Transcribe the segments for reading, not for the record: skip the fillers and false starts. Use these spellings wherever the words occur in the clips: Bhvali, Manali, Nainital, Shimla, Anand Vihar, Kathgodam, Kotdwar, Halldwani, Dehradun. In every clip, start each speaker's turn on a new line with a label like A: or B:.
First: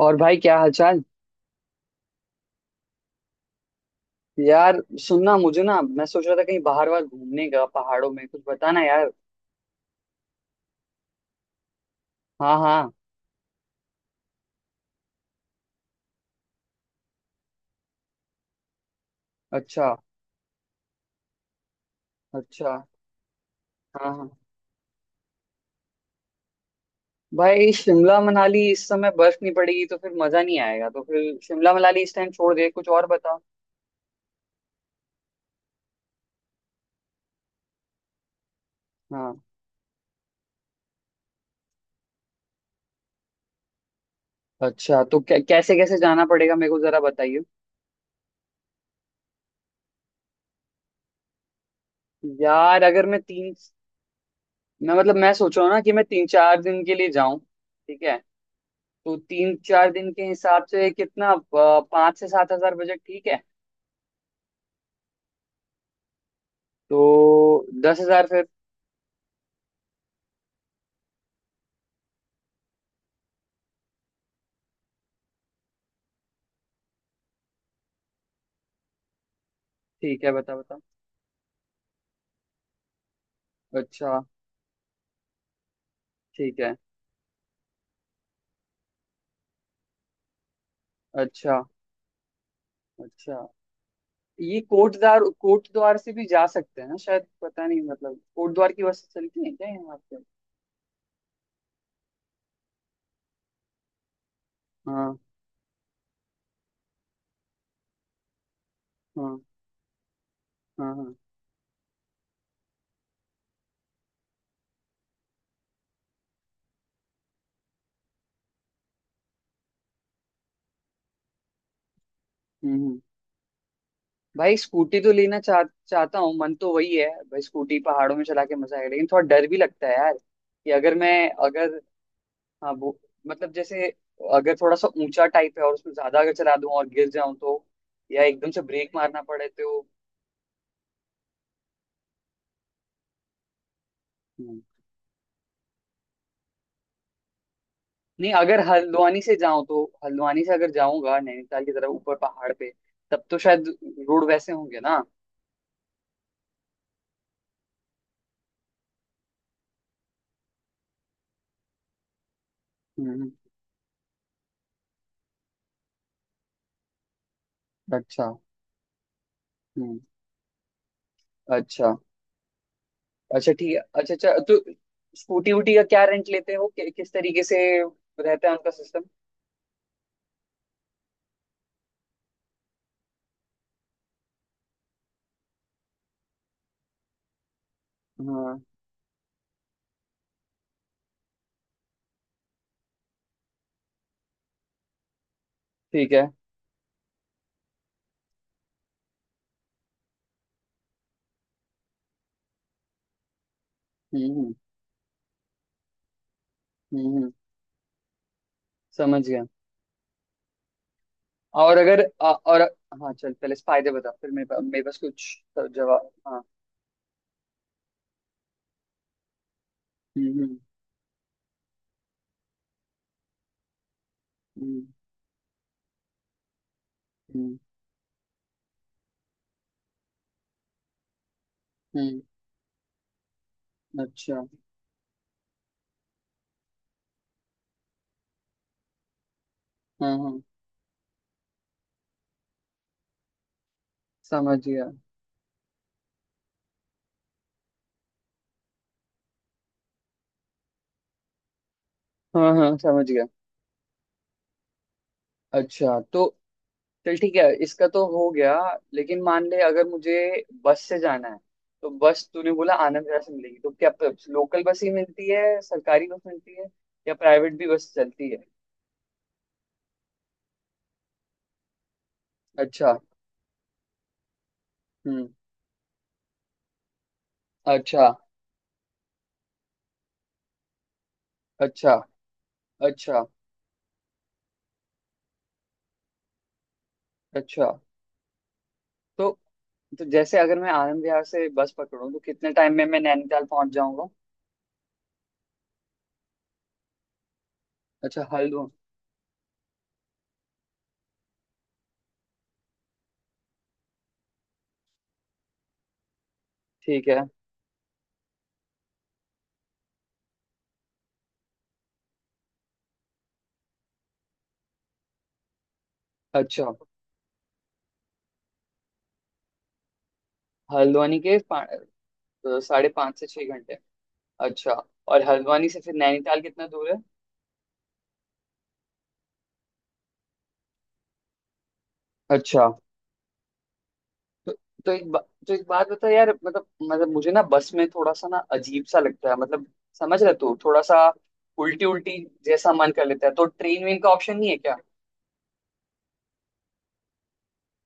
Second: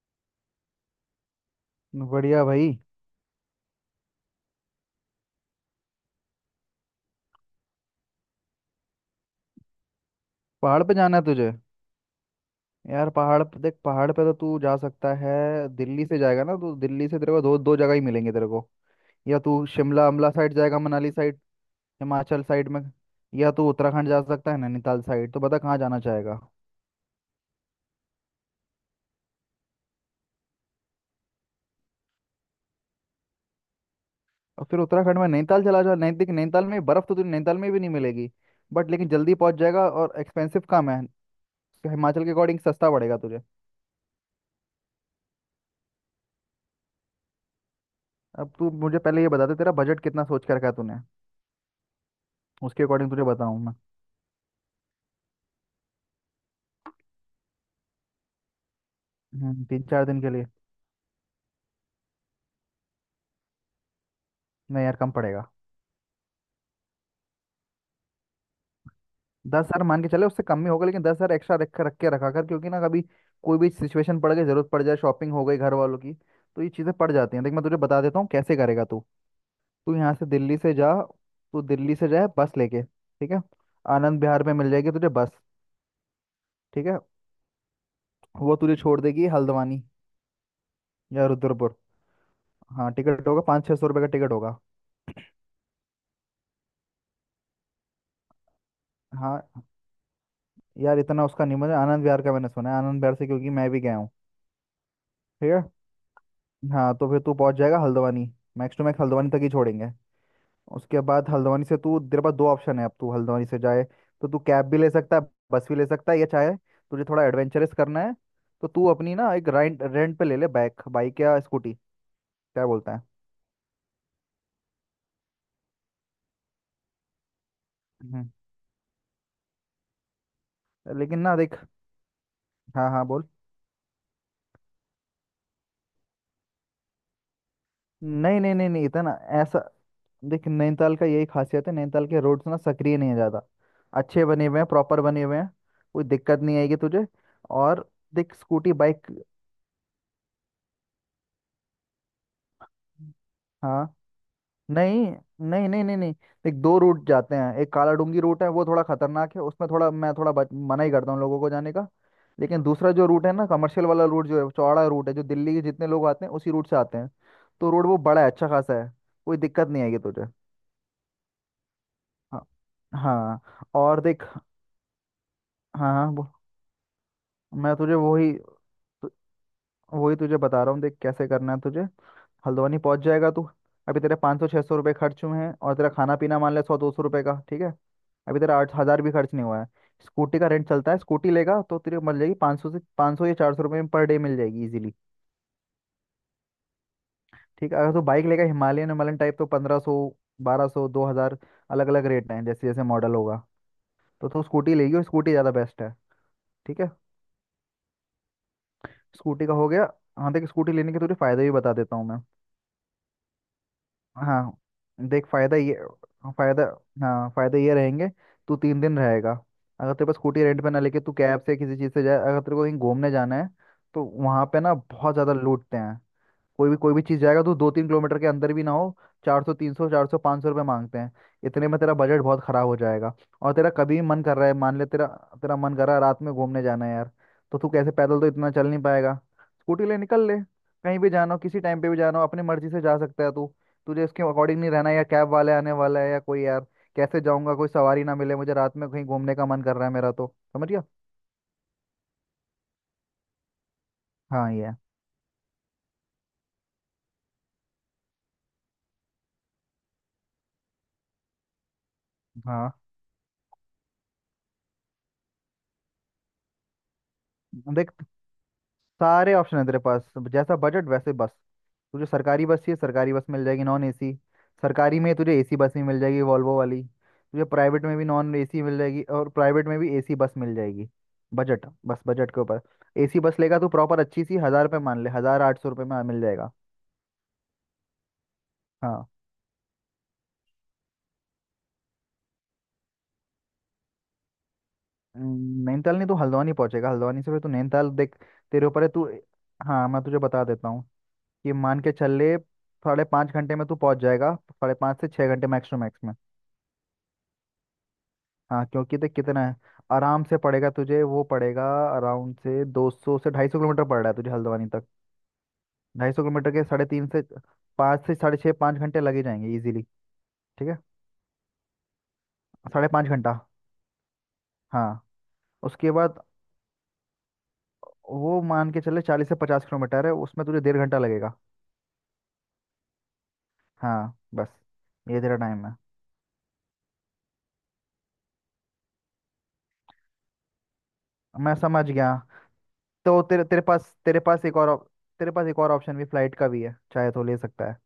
A: और भाई क्या हालचाल।
B: बढ़िया भाई।
A: यार सुनना, मुझे ना मैं सोच रहा था कहीं बाहर वाहर घूमने का, पहाड़ों में कुछ बताना यार।
B: पहाड़ पे जाना है तुझे?
A: हाँ हाँ।
B: यार पहाड़ पे देख, पहाड़ पे तो तू जा सकता है। दिल्ली से जाएगा ना तो दिल्ली से तेरे को दो दो जगह ही मिलेंगे तेरे को। या तू
A: अच्छा।
B: शिमला अम्बला साइड जाएगा, मनाली साइड, हिमाचल साइड
A: अच्छा।
B: में, या तू उत्तराखंड
A: हाँ
B: जा
A: हाँ।
B: सकता है, नैनीताल साइड। तो बता कहाँ जाना चाहेगा।
A: भाई शिमला मनाली इस समय बर्फ नहीं पड़ेगी तो फिर मजा नहीं आएगा, तो फिर शिमला मनाली इस टाइम छोड़ दे, कुछ और बता।
B: और फिर उत्तराखंड में नैनीताल चला जा। नैनी देख, नैनीताल में बर्फ़ तो तुझे नैनीताल में भी नहीं मिलेगी, बट लेकिन जल्दी
A: हाँ।
B: पहुंच जाएगा और एक्सपेंसिव कम है। हिमाचल के अकॉर्डिंग सस्ता पड़ेगा तुझे।
A: अच्छा तो कैसे कैसे जाना पड़ेगा मेरे को, जरा बताइए।
B: अब तू मुझे पहले ये बता दे तेरा बजट कितना सोच के रखा है तूने,
A: यार
B: उसके
A: अगर
B: अकॉर्डिंग
A: मैं
B: तुझे
A: तीन
B: बताऊँ मैं।
A: मैं सोच रहा हूँ ना कि मैं 3-4 दिन के लिए जाऊं, ठीक है? तो तीन
B: तीन
A: चार
B: चार
A: दिन
B: दिन
A: के
B: के लिए?
A: हिसाब से कितना 5 से 7 हज़ार बजट ठीक है?
B: नहीं यार कम पड़ेगा।
A: तो 10 हज़ार फिर।
B: 10 हज़ार मान के चले, उससे कम ही होगा, लेकिन 10 हज़ार एक्स्ट्रा रख रख के रखा कर, क्योंकि ना कभी कोई भी सिचुएशन पड़ गई, जरूरत पड़ जाए, शॉपिंग हो गई घर वालों की, तो ये चीज़ें पड़ जाती हैं। देख मैं तुझे बता देता हूँ कैसे करेगा तू। तू यहाँ
A: ठीक
B: से
A: है, बता
B: दिल्ली से
A: बता।
B: जा। तू दिल्ली से जाए बस लेके, ठीक है।
A: अच्छा
B: आनंद विहार में मिल जाएगी तुझे बस।
A: ठीक है,
B: ठीक है। वो तुझे छोड़ देगी हल्द्वानी या
A: अच्छा
B: रुद्रपुर। हाँ टिकट
A: अच्छा।
B: होगा, 5-6 सौ रुपये का टिकट होगा।
A: ये कोटद्वार, कोटद्वार से भी जा सकते हैं ना शायद, पता नहीं, मतलब कोटद्वार की बस चलती
B: हाँ
A: है क्या यहाँ पे?
B: यार इतना उसका नहीं मुझे, आनंद विहार का मैंने सुना है, आनंद विहार से, क्योंकि मैं भी गया हूँ।
A: हाँ
B: ठीक है। हाँ तो फिर तू पहुंच जाएगा Haldwani. Max to max Haldwani तक
A: हाँ
B: ही छोड़ेंगे।
A: हाँ
B: उसके
A: हाँ।
B: बाद हल्द्वानी से तू, तेरे पास दो ऑप्शन है, अब तू हल्द्वानी से जाए तो तू कैब भी ले सकता है, बस भी ले सकता है, या चाहे तुझे थोड़ा एडवेंचरस करना है तो तू अपनी ना एक रेंट, रेंट पे ले ले बाइक, बाइक या स्कूटी। क्या
A: हम्म
B: बोलता
A: हम्म।
B: है?
A: भाई स्कूटी तो लेना चाह चाहता हूँ, मन तो वही है भाई, स्कूटी पहाड़ों में
B: हम्म,
A: चला के मजा आएगा, लेकिन थोड़ा डर भी लगता है यार। कि अगर मैं
B: लेकिन ना देख।
A: अगर हाँ
B: हाँ
A: वो,
B: हाँ बोल।
A: मतलब जैसे अगर थोड़ा सा ऊंचा टाइप है और उसमें ज्यादा अगर चला दूं और गिर जाऊं तो, या
B: नहीं
A: एकदम
B: नहीं
A: से
B: नहीं नहीं,
A: ब्रेक
B: इतना
A: मारना पड़े
B: ऐसा।
A: तो।
B: देख नैनीताल का यही खासियत है, नैनीताल के रोड्स ना सक्रिय नहीं है ज़्यादा, अच्छे बने हुए
A: हम्म।
B: हैं, प्रॉपर बने हुए हैं। कोई दिक्कत नहीं आएगी तुझे। और
A: नहीं
B: देख
A: अगर
B: स्कूटी बाइक।
A: हल्द्वानी से जाऊं, तो हल्द्वानी से अगर जाऊंगा नैनीताल की तरफ ऊपर पहाड़ पे, तब तो शायद
B: हाँ।
A: रोड वैसे होंगे
B: नहीं
A: ना?
B: नहीं नहीं नहीं नहीं, एक दो रूट जाते हैं। एक काला डूंगी रूट है, वो थोड़ा खतरनाक है, उसमें थोड़ा मैं थोड़ा मना ही करता हूँ लोगों को जाने का। लेकिन दूसरा जो रूट
A: हम्म।
B: है ना कमर्शियल वाला रूट जो है, चौड़ा रूट है, जो दिल्ली के जितने लोग आते हैं उसी रूट से आते हैं। तो रोड वो बड़ा
A: अच्छा।
B: है, अच्छा खासा है। कोई दिक्कत नहीं आएगी
A: हम्म।
B: तुझे।
A: अच्छा।
B: हाँ
A: अच्छा
B: हाँ।
A: ठीक है,
B: और
A: अच्छा
B: देख।
A: अच्छा तो स्कूटी वूटी का
B: हाँ
A: क्या
B: हाँ वो-
A: रेंट लेते हो, किस तरीके से
B: मैं तुझे वही,
A: रहता है उनका सिस्टम?
B: वही तुझे बता रहा हूँ। देख कैसे करना है तुझे। हल्द्वानी पहुंच जाएगा तू। अभी तेरे 5-6 सौ रुपये खर्च हुए हैं, और तेरा खाना पीना मान ले 100-200 रुपये का, ठीक है। अभी तेरा
A: हाँ।
B: 8 हज़ार भी खर्च नहीं हुआ है। स्कूटी का रेंट चलता है, स्कूटी लेगा तो तेरे को मिल जाएगी 500 से, 500 या 400 रुपये में पर डे मिल जाएगी इजीली।
A: ठीक है।
B: ठीक है, अगर तू बाइक लेगा, हिमालयन, हिमालयन टाइप, तो 1500, 1200, 2 हज़ार, अलग अलग रेट हैं जैसे जैसे मॉडल होगा। तो तू
A: हम्म
B: स्कूटी लेगी, और स्कूटी ज़्यादा बेस्ट है। ठीक है,
A: हम्म हम्म, समझ गया।
B: स्कूटी का हो गया। हाँ देख स्कूटी लेने के तुझे फ़ायदे भी बता
A: और
B: देता
A: अगर
B: हूँ मैं।
A: और हाँ, चल पहले फायदे बता, फिर मेरे
B: हाँ
A: पास मेरे पास
B: देख
A: कुछ
B: फायदा ये
A: जवाब। हाँ।
B: फायदा हाँ फायदा ये रहेंगे। तू तीन दिन रहेगा, अगर तेरे पास स्कूटी
A: हम्म।
B: रेंट पे ना लेके तू कैब से किसी चीज़ से जाए, अगर तेरे को कहीं घूमने जाना है, तो वहाँ पे ना
A: हम्म
B: बहुत ज़्यादा लूटते हैं। कोई भी चीज़ जाएगा तो
A: हम्म
B: 2-3 किलोमीटर के अंदर भी ना हो, 400 300 400 500 रुपये मांगते हैं। इतने में तेरा
A: हम्म,
B: बजट बहुत ख़राब हो जाएगा। और तेरा कभी भी मन कर
A: अच्छा।
B: रहा है, मान ले तेरा, तेरा मन कर रहा है रात में घूमने जाना है यार, तो तू कैसे, पैदल तो इतना चल नहीं पाएगा, स्कूटी ले
A: हाँ
B: निकल ले।
A: हाँ
B: कहीं भी जाना हो, किसी टाइम पे भी जाना हो, अपनी मर्जी से जा सकता है तू। तुझे इसके
A: समझ
B: अकॉर्डिंग नहीं रहना
A: गया।
B: है, या कैब वाले आने वाला है, या कोई यार कैसे जाऊंगा, कोई सवारी ना मिले मुझे, रात में कहीं घूमने का मन कर रहा है मेरा तो। समझ गया।
A: हाँ हाँ समझ गया।
B: हाँ ये है।
A: अच्छा तो चल ठीक है, इसका तो हो गया। लेकिन मान ले अगर मुझे बस से जाना है, तो बस तूने बोला
B: हाँ
A: आनंद विहार से मिलेगी, तो क्या लोकल बस ही मिलती है, सरकारी बस मिलती है, या प्राइवेट भी बस
B: देख,
A: चलती है?
B: सारे ऑप्शन है तेरे पास, जैसा बजट वैसे बस। तुझे सरकारी बस चाहिए,
A: अच्छा।
B: सरकारी बस मिल जाएगी नॉन एसी। सरकारी में
A: हम्म।
B: तुझे एसी बस भी मिल जाएगी वॉल्वो वाली, तुझे प्राइवेट में भी
A: अच्छा।
B: नॉन एसी मिल जाएगी, और प्राइवेट में भी एसी बस मिल जाएगी। बजट,
A: अच्छा।
B: बस बजट के ऊपर। एसी
A: अच्छा।
B: बस लेगा तो प्रॉपर अच्छी सी 1 हज़ार रुपये, मान ले 1 हज़ार 800 रुपये में मिल जाएगा।
A: अच्छा
B: हाँ।
A: तो तो जैसे अगर मैं आनंद विहार से बस पकड़ूं, तो कितने टाइम में मैं नैनीताल पहुंच जाऊंगा?
B: नैनीताल नहीं तो हल्द्वानी पहुंचेगा, हल्द्वानी से फिर तू नैनीताल देख,
A: अच्छा
B: तेरे
A: हल्द्वानी।
B: ऊपर है तू। हाँ मैं तुझे बता देता हूँ, कि मान के चल ले, साढ़े 5 घंटे में तू पहुंच जाएगा, साढ़े 5 से 6 घंटे मैक्स टू मैक्स में।
A: ठीक है।
B: हाँ क्योंकि देख कितना है, आराम से पड़ेगा तुझे, वो पड़ेगा अराउंड से 200 से ढाई सौ किलोमीटर पड़ रहा है तुझे हल्द्वानी तक। 250 किलोमीटर के
A: अच्छा।
B: साढ़े 3 से 5 से साढ़े 6, 5 घंटे लगे जाएंगे इजीली। ठीक है।
A: हल्द्वानी के पा- अ,
B: साढ़े
A: साढ़े
B: पाँच
A: पाँच से
B: घंटा
A: छह घंटे अच्छा।
B: हाँ।
A: और हल्द्वानी से
B: उसके
A: फिर
B: बाद
A: नैनीताल कितना दूर है?
B: वो मान के चले 40 से 50 किलोमीटर है, उसमें तुझे डेढ़ घंटा लगेगा।
A: अच्छा।
B: हाँ
A: तो
B: बस।
A: तो एक बा,
B: ये तेरा
A: तो एक
B: टाइम है।
A: बात बता यार, मतलब मुझे ना बस में थोड़ा सा ना अजीब सा लगता है, मतलब समझ रहे तू, थोड़ा सा
B: मैं समझ
A: उल्टी
B: गया।
A: उल्टी जैसा मन कर
B: तो
A: लेता है। तो
B: तेरे
A: ट्रेन वेन का
B: तेरे
A: ऑप्शन
B: पास
A: नहीं है
B: एक और
A: क्या?
B: ऑप- तेरे पास एक और ऑप्शन भी फ्लाइट का भी है, चाहे तो ले सकता है।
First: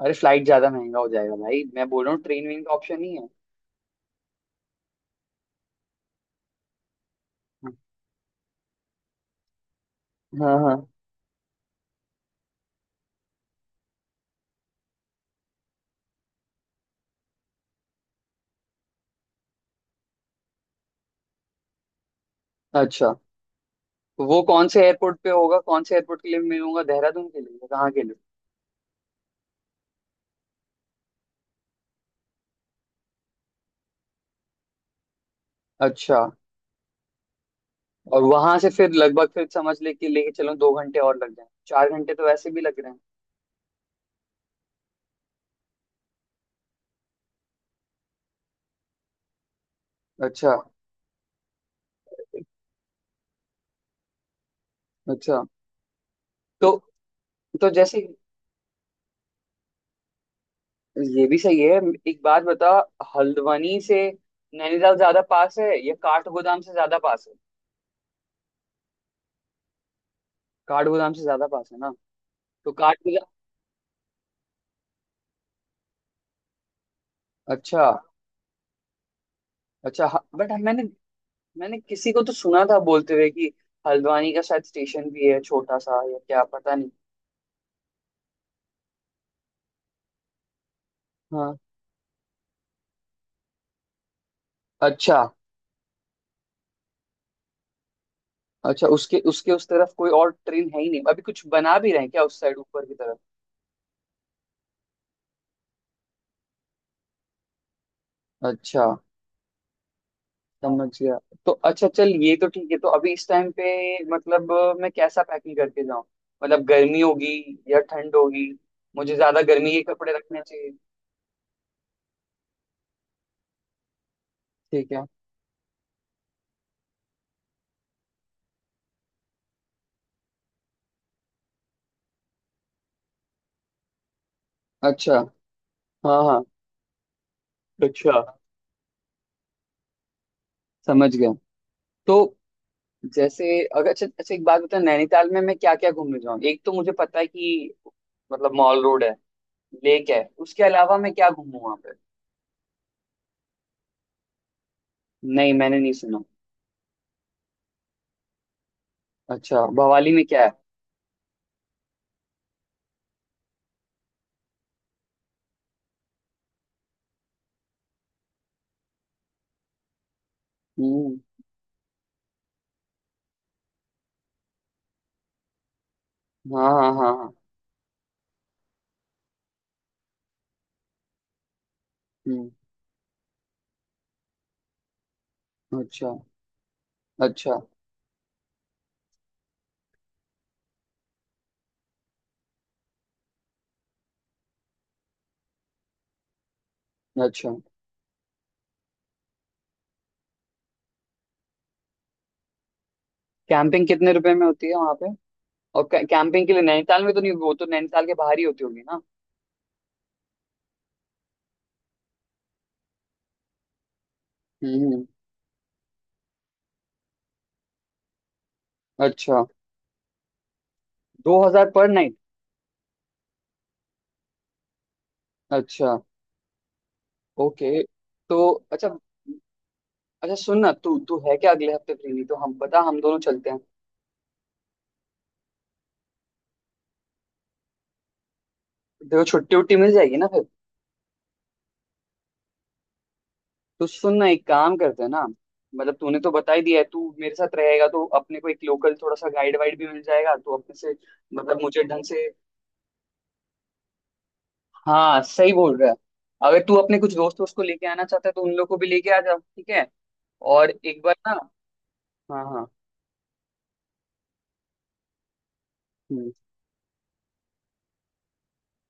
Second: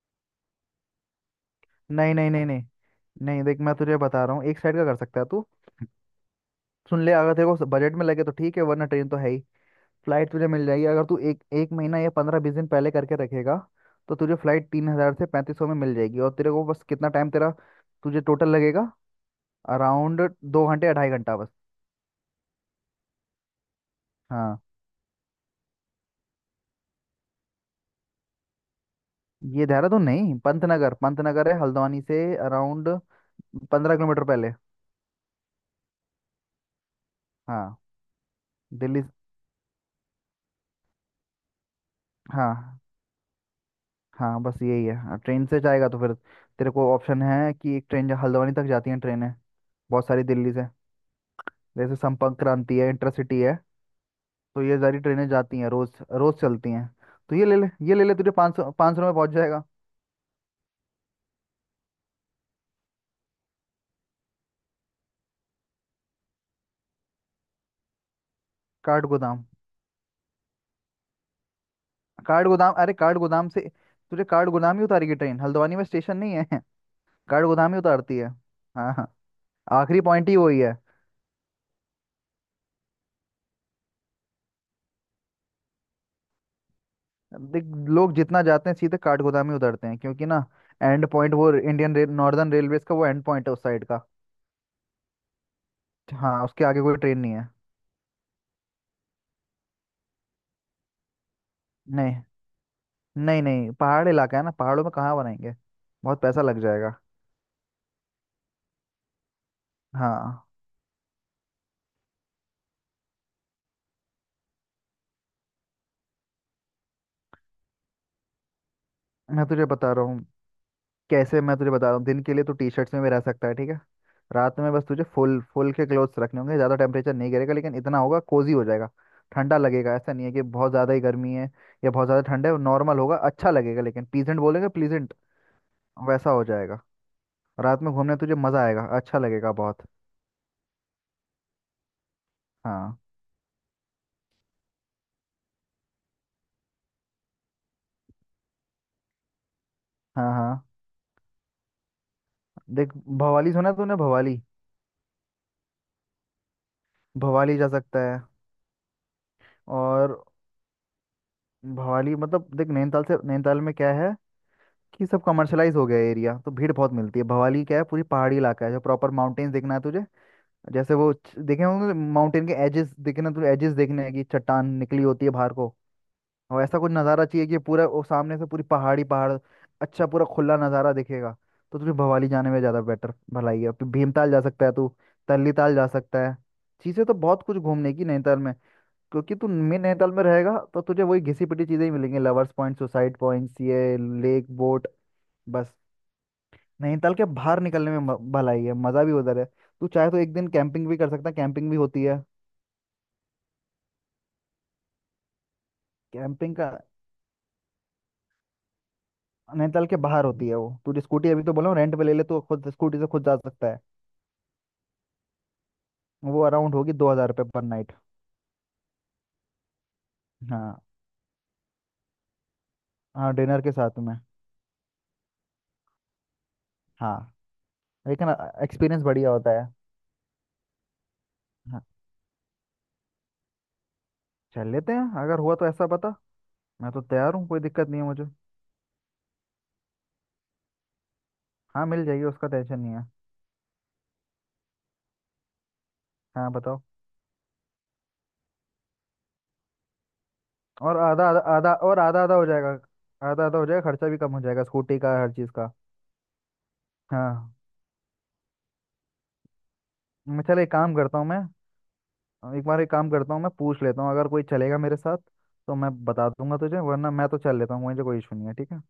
A: अरे फ्लाइट ज्यादा महंगा हो जाएगा भाई, मैं बोल
B: नहीं
A: रहा हूँ
B: नहीं नहीं
A: ट्रेन
B: नहीं
A: वेन का ऑप्शन नहीं है।
B: नहीं, देख मैं तुझे बता रहा हूँ, एक साइड का कर सकता है तू। सुन ले, अगर तेरे को बजट में लगे तो ठीक है, वरना ट्रेन तो है ही। फ्लाइट तुझे
A: हाँ
B: मिल जाएगी
A: हाँ।
B: अगर तू एक एक महीना या 15-20 दिन पहले करके रखेगा, तो तुझे फ्लाइट 3 हज़ार से 3500 में मिल जाएगी। और तेरे को बस कितना टाइम तेरा, तुझे टोटल लगेगा अराउंड 2 घंटे या ढाई घंटा बस।
A: अच्छा वो
B: हाँ
A: कौन से एयरपोर्ट पे होगा, कौन से एयरपोर्ट के लिए मिलूंगा, देहरादून के लिए या कहाँ के लिए?
B: ये देहरादून नहीं, पंतनगर, पंतनगर है हल्द्वानी से अराउंड 15 किलोमीटर पहले।
A: अच्छा।
B: हाँ।
A: और वहां से फिर
B: दिल्ली से-
A: लगभग फिर समझ ले कि लेके चलो 2 घंटे, और लग जाए 4 घंटे तो वैसे भी लग
B: हाँ
A: रहे हैं।
B: हाँ बस यही है। हाँ, ट्रेन से जाएगा तो फिर तेरे को ऑप्शन है कि हल्द्वानी तक जाती है ट्रेनें बहुत सारी दिल्ली
A: अच्छा।
B: से। जैसे संपर्क क्रांति है, इंटरसिटी है, तो ये सारी ट्रेनें
A: अच्छा
B: जाती हैं, रोज रोज
A: तो
B: चलती हैं। तो ये ले ले,
A: तो
B: ये
A: जैसे
B: ले ले, तुझे 500-500 में पहुंच जाएगा।
A: ये भी सही है। एक बात बता, हल्द्वानी से नैनीताल ज्यादा पास है, या काठगोदाम से ज्यादा पास है?
B: काठ गोदाम।
A: काठगोदाम से ज्यादा पास है ना?
B: काठ
A: तो
B: गोदाम अरे काठ
A: काठगोदाम।
B: गोदाम से तुझे काठ गोदाम ही उतारेगी ट्रेन, हल्द्वानी में स्टेशन नहीं है। काठ गोदाम ही
A: अच्छा।
B: उतारती है। हाँ हाँ। आखिरी
A: अच्छा
B: पॉइंट ही
A: बट
B: वही है।
A: मैंने मैंने किसी को तो सुना था बोलते हुए कि हल्द्वानी का शायद स्टेशन भी है छोटा सा, या क्या पता नहीं।
B: देख लोग जितना जाते हैं सीधे काठ गोदाम ही उतरते हैं, क्योंकि ना एंड पॉइंट, वो
A: हाँ।
B: इंडियन रेल नॉर्दर्न रेलवेज का वो एंड पॉइंट है उस साइड का।
A: अच्छा।
B: हाँ उसके आगे कोई ट्रेन नहीं है।
A: अच्छा उसके उसके उस तरफ कोई और ट्रेन है ही नहीं, अभी कुछ बना भी रहे हैं
B: नहीं
A: क्या उस साइड ऊपर की तरफ?
B: नहीं नहीं, पहाड़ इलाका है ना, पहाड़ों में कहाँ बनाएंगे, बहुत पैसा लग जाएगा।
A: अच्छा।
B: हाँ
A: समझ गया। तो अच्छा चल ये तो ठीक है। तो अभी इस टाइम पे मतलब मैं कैसा पैकिंग करके जाऊं, मतलब गर्मी होगी या ठंड होगी, मुझे ज्यादा
B: मैं तुझे
A: गर्मी के
B: बता रहा
A: कपड़े
B: हूँ
A: रखने चाहिए?
B: कैसे, मैं तुझे बता रहा हूँ, दिन के लिए तो टी शर्ट्स में भी रह सकता है, ठीक है। रात में बस
A: ठीक
B: तुझे
A: है।
B: फुल फुल के क्लोथ्स रखने होंगे, ज़्यादा टेम्परेचर नहीं गिरेगा लेकिन इतना होगा, कोजी हो जाएगा। ठंडा लगेगा, ऐसा नहीं है कि बहुत ज़्यादा ही गर्मी है या बहुत ज़्यादा ठंड है। नॉर्मल होगा, अच्छा लगेगा, लेकिन प्लीजेंट बोलेंगे, प्लीजेंट
A: अच्छा। हाँ
B: वैसा
A: हाँ।
B: हो जाएगा। रात में घूमने
A: अच्छा,
B: तुझे मज़ा आएगा, अच्छा लगेगा बहुत।
A: समझ गया। तो
B: हाँ
A: जैसे अगर, अच्छा अच्छा, एक बात बता, नैनीताल में मैं क्या क्या घूमने जाऊँ? एक तो मुझे पता है कि मतलब मॉल रोड है, लेक है,
B: हाँ। हाँ
A: उसके अलावा मैं क्या घूमूं वहां पे?
B: देख, भवाली सुना है तूने? भवाली।
A: नहीं मैंने नहीं सुना।
B: भवाली जा सकता है।
A: अच्छा भवाली
B: और
A: में क्या है?
B: भवाली मतलब देख नैनीताल से, नैनीताल में क्या है कि सब कमर्शलाइज हो गया एरिया, तो भीड़ बहुत मिलती है। भवाली क्या है, पूरी पहाड़ी इलाका है। जो प्रॉपर माउंटेन्स देखना है तुझे, जैसे वो
A: हम्म।
B: देखे होंगे माउंटेन के एजेस, देखे ना, तुझे एजेस देखने हैं, कि चट्टान निकली होती है बाहर को, और
A: हाँ
B: ऐसा कुछ
A: हाँ हाँ
B: नज़ारा
A: हाँ।
B: चाहिए कि पूरा वो सामने से पूरी पहाड़ी पहाड़, अच्छा पूरा खुला नज़ारा दिखेगा। तो तुझे भवाली
A: हम्म।
B: जाने में ज़्यादा बेटर, भलाई है। फिर भीमताल जा सकता है तू, तल्ली ताल जा
A: अच्छा।
B: सकता है। चीज़ें तो बहुत कुछ
A: अच्छा।
B: घूमने की नैनीताल में, क्योंकि तू मेन नैनीताल में रहेगा तो तुझे वही घिसी पिटी चीज़ें ही मिलेंगी, लवर्स पॉइंट, सुसाइड पॉइंट्स, ये, लेक, बोट, बस। नैनीताल के
A: अच्छा
B: बाहर निकलने में भलाई है, मज़ा भी उधर है। तू चाहे तो एक दिन कैंपिंग भी कर सकता है, कैंपिंग भी होती है।
A: कैंपिंग कितने रुपए में होती है वहां पे? और कैंपिंग के
B: कैंपिंग
A: लिए
B: का,
A: नैनीताल में तो नहीं होगी, वो तो नैनीताल के बाहर ही होती होगी ना?
B: नैनीताल के बाहर होती है वो, तू स्कूटी अभी तो बोला हूँ रेंट पे ले ले, तो खुद स्कूटी से खुद जा सकता है।
A: हम्म।
B: वो अराउंड होगी 2 हज़ार रुपये पर नाइट।
A: अच्छा।
B: हाँ
A: 2,000 पर नाइट?
B: हाँ डिनर के साथ में।
A: अच्छा।
B: हाँ।
A: ओके।
B: लेकिन
A: तो अच्छा
B: एक्सपीरियंस बढ़िया होता है।
A: अच्छा, सुन ना तू तू है क्या अगले
B: हाँ
A: हफ्ते फ्री? नहीं तो हम पता, हम दोनों चलते हैं।
B: चल लेते हैं, अगर हुआ तो ऐसा बता। मैं तो तैयार हूँ, कोई दिक्कत नहीं है मुझे।
A: देखो छुट्टी उट्टी मिल जाएगी ना फिर।
B: हाँ मिल जाएगी, उसका टेंशन नहीं है।
A: तो सुन ना, एक काम करते हैं ना, मतलब तूने तो
B: हाँ
A: बता ही दिया
B: बताओ।
A: है तू मेरे साथ रहेगा, तो अपने को एक लोकल थोड़ा सा गाइड वाइड भी मिल जाएगा तो अपने से।
B: और आधा आधा,
A: मतलब
B: आधा
A: मुझे
B: और
A: ढंग
B: आधा,
A: से।
B: आधा हो जाएगा। आधा आधा हो जाएगा, खर्चा भी कम हो जाएगा, स्कूटी का,
A: हाँ
B: हर चीज़
A: सही
B: का।
A: बोल रहा है। अगर तू अपने कुछ दोस्त
B: हाँ।
A: उसको लेके आना चाहता है तो उन लोग को भी लेके आ जा ठीक है।
B: मैं, चल
A: और
B: एक काम
A: एक बार
B: करता हूँ
A: ना,
B: मैं,
A: हाँ
B: एक
A: हाँ।
B: बार एक काम करता हूँ मैं, पूछ लेता हूँ अगर कोई चलेगा मेरे साथ तो मैं बता
A: हम्म,
B: दूंगा तुझे, वरना मैं तो चल लेता हूँ, मुझे कोई इशू नहीं है। ठीक है।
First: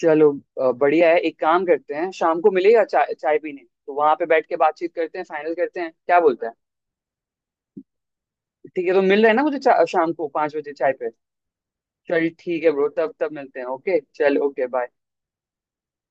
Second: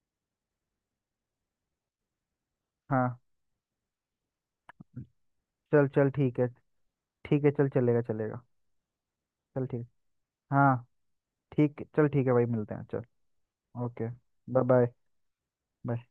A: चलो बढ़िया है, एक काम करते हैं, शाम को मिलेगा चाय
B: हाँ
A: चाय पीने तो वहां पे बैठ के बातचीत करते हैं, फाइनल करते
B: चल
A: हैं,
B: चल
A: क्या
B: ठीक
A: बोलता
B: है,
A: है?
B: ठीक है चल, चलेगा चलेगा।
A: ठीक है तो मिल रहा है ना मुझे,
B: चल ठीक।
A: शाम को 5 बजे
B: हाँ
A: चाय पे।
B: ठीक, चल ठीक
A: चल
B: है भाई,
A: ठीक है
B: मिलते हैं,
A: ब्रो,
B: चल।
A: तब तब मिलते हैं, ओके
B: ओके।
A: चल, ओके
B: बाय।
A: बाय।
B: बाय।